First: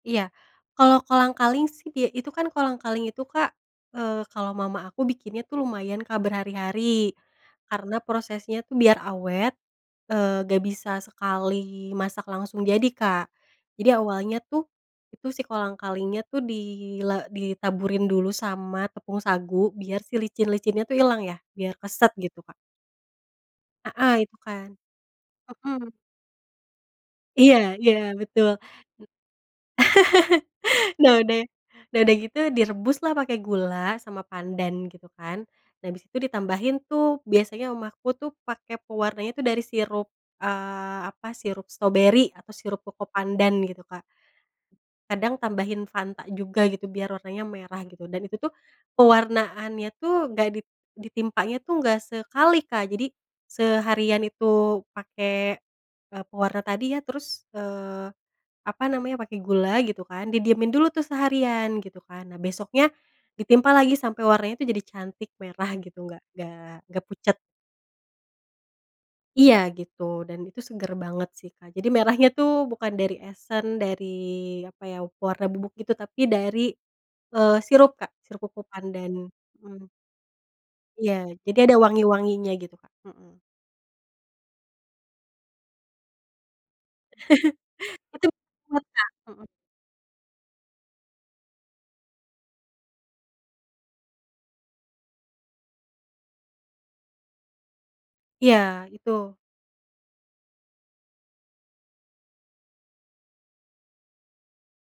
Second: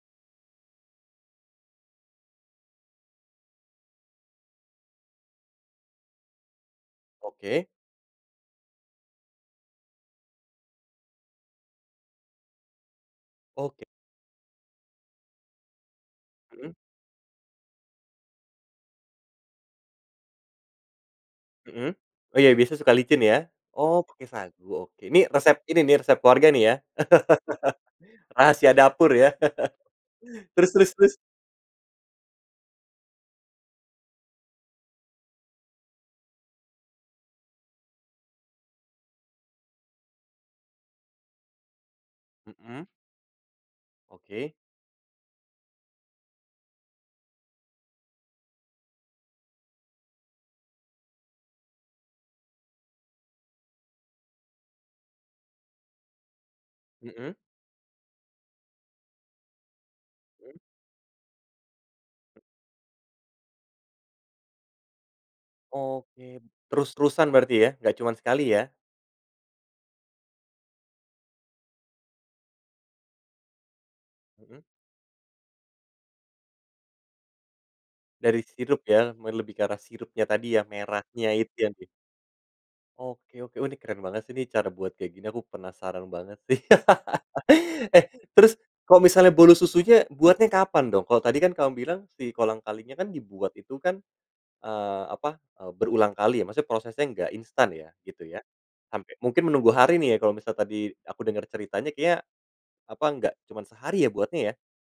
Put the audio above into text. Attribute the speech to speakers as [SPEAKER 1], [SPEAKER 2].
[SPEAKER 1] Iya. Kalau kolang-kaling sih dia itu kan kolang-kaling itu Kak, eee, kalau mama aku bikinnya tuh lumayan Kak, berhari-hari.
[SPEAKER 2] Oke.
[SPEAKER 1] Karena prosesnya tuh biar awet, eee, nggak bisa sekali masak langsung jadi Kak.
[SPEAKER 2] Oke.
[SPEAKER 1] Jadi awalnya tuh, itu si kolang-kalinya tuh di
[SPEAKER 2] Mhm.
[SPEAKER 1] la ditaburin dulu sama tepung sagu, biar si licin-licinnya tuh ilang ya. Biar
[SPEAKER 2] Mhm.
[SPEAKER 1] keset
[SPEAKER 2] Oh
[SPEAKER 1] gitu
[SPEAKER 2] iya,
[SPEAKER 1] Kak.
[SPEAKER 2] biasa suka licin ya. Oh
[SPEAKER 1] Heeh,
[SPEAKER 2] pakai
[SPEAKER 1] itu
[SPEAKER 2] sagu,
[SPEAKER 1] kan.
[SPEAKER 2] oke. Nih resep ini
[SPEAKER 1] Mhm.
[SPEAKER 2] nih resep keluarga nih ya.
[SPEAKER 1] Iya iya, betul.
[SPEAKER 2] Rahasia dapur gitu ya. Terus terus terus?
[SPEAKER 1] Nah udah nah udah gitu direbus lah pake gula sama pandan gitu kan. Nah abis itu ditambahin tuh biasanya mama aku tuh pake pewarnanya tuh dari sirup, eee, apa, sirup stroberi atau sirup
[SPEAKER 2] Mhm.
[SPEAKER 1] cocopandan gitu Kak.
[SPEAKER 2] Oke.
[SPEAKER 1] Kadang tambahin Fanta juga gitu biar warnanya merah gitu. Dan itu tuh pewarnaanya tuh nggak dit ditimpanya tuh nggak sekali Kak. Jadi seharian itu pake e pewarna tadi ya,
[SPEAKER 2] Mhm.
[SPEAKER 1] terus, eee, apa namanya, pake gula gitu kan.
[SPEAKER 2] Hmm.
[SPEAKER 1] Didiemin dulu tuh seharian, gitu kan. Nah besoknya ditimpa lagi sampai warnanya itu jadi cantik merah gitu, nggak
[SPEAKER 2] Oke.
[SPEAKER 1] nggak nggak
[SPEAKER 2] Terus-terusan
[SPEAKER 1] pucat.
[SPEAKER 2] berarti ya? Nggak cuman sekali ya?
[SPEAKER 1] Iya gitu dan itu seger banget sih Kak. Jadi merahnya tuh bukan dari esen, dari
[SPEAKER 2] Mhm.
[SPEAKER 1] apa ya, warna bubuk gitu, tapi dari, eee, sirup Kak, sirup
[SPEAKER 2] Dari sirup ya?
[SPEAKER 1] cocopandan,
[SPEAKER 2] Mel lebih ke arah
[SPEAKER 1] mmm.
[SPEAKER 2] sirupnya tadi ya,
[SPEAKER 1] Iya.
[SPEAKER 2] merahnya itu
[SPEAKER 1] Jadi
[SPEAKER 2] yang
[SPEAKER 1] ada
[SPEAKER 2] di
[SPEAKER 1] wangi-wanginya gitu Kak.
[SPEAKER 2] Oke
[SPEAKER 1] Mhm.
[SPEAKER 2] oke. Oh nih keren banget sih nih, cara buat kayak gini aku penasaran banget sih. Eh,
[SPEAKER 1] Itu
[SPEAKER 2] terus,
[SPEAKER 1] [unintelligible]
[SPEAKER 2] kok
[SPEAKER 1] Kak,
[SPEAKER 2] misalnya
[SPEAKER 1] mhm.
[SPEAKER 2] bolu susunya buatnya kapan dong? Kalau tadi kan kamu bilang si kolang-kalingnya kan dibuat itu kan, eee, apa, e berulangkali ya, maksudnya prosesnya nggak instan ya, gitu ya.
[SPEAKER 1] Iya,
[SPEAKER 2] Sampai
[SPEAKER 1] itu
[SPEAKER 2] mungkin menunggu hari nih ya kalau misal tadi aku denger ceritanya kayaknya, apa, nggak cuma sehari ya buatnya ya?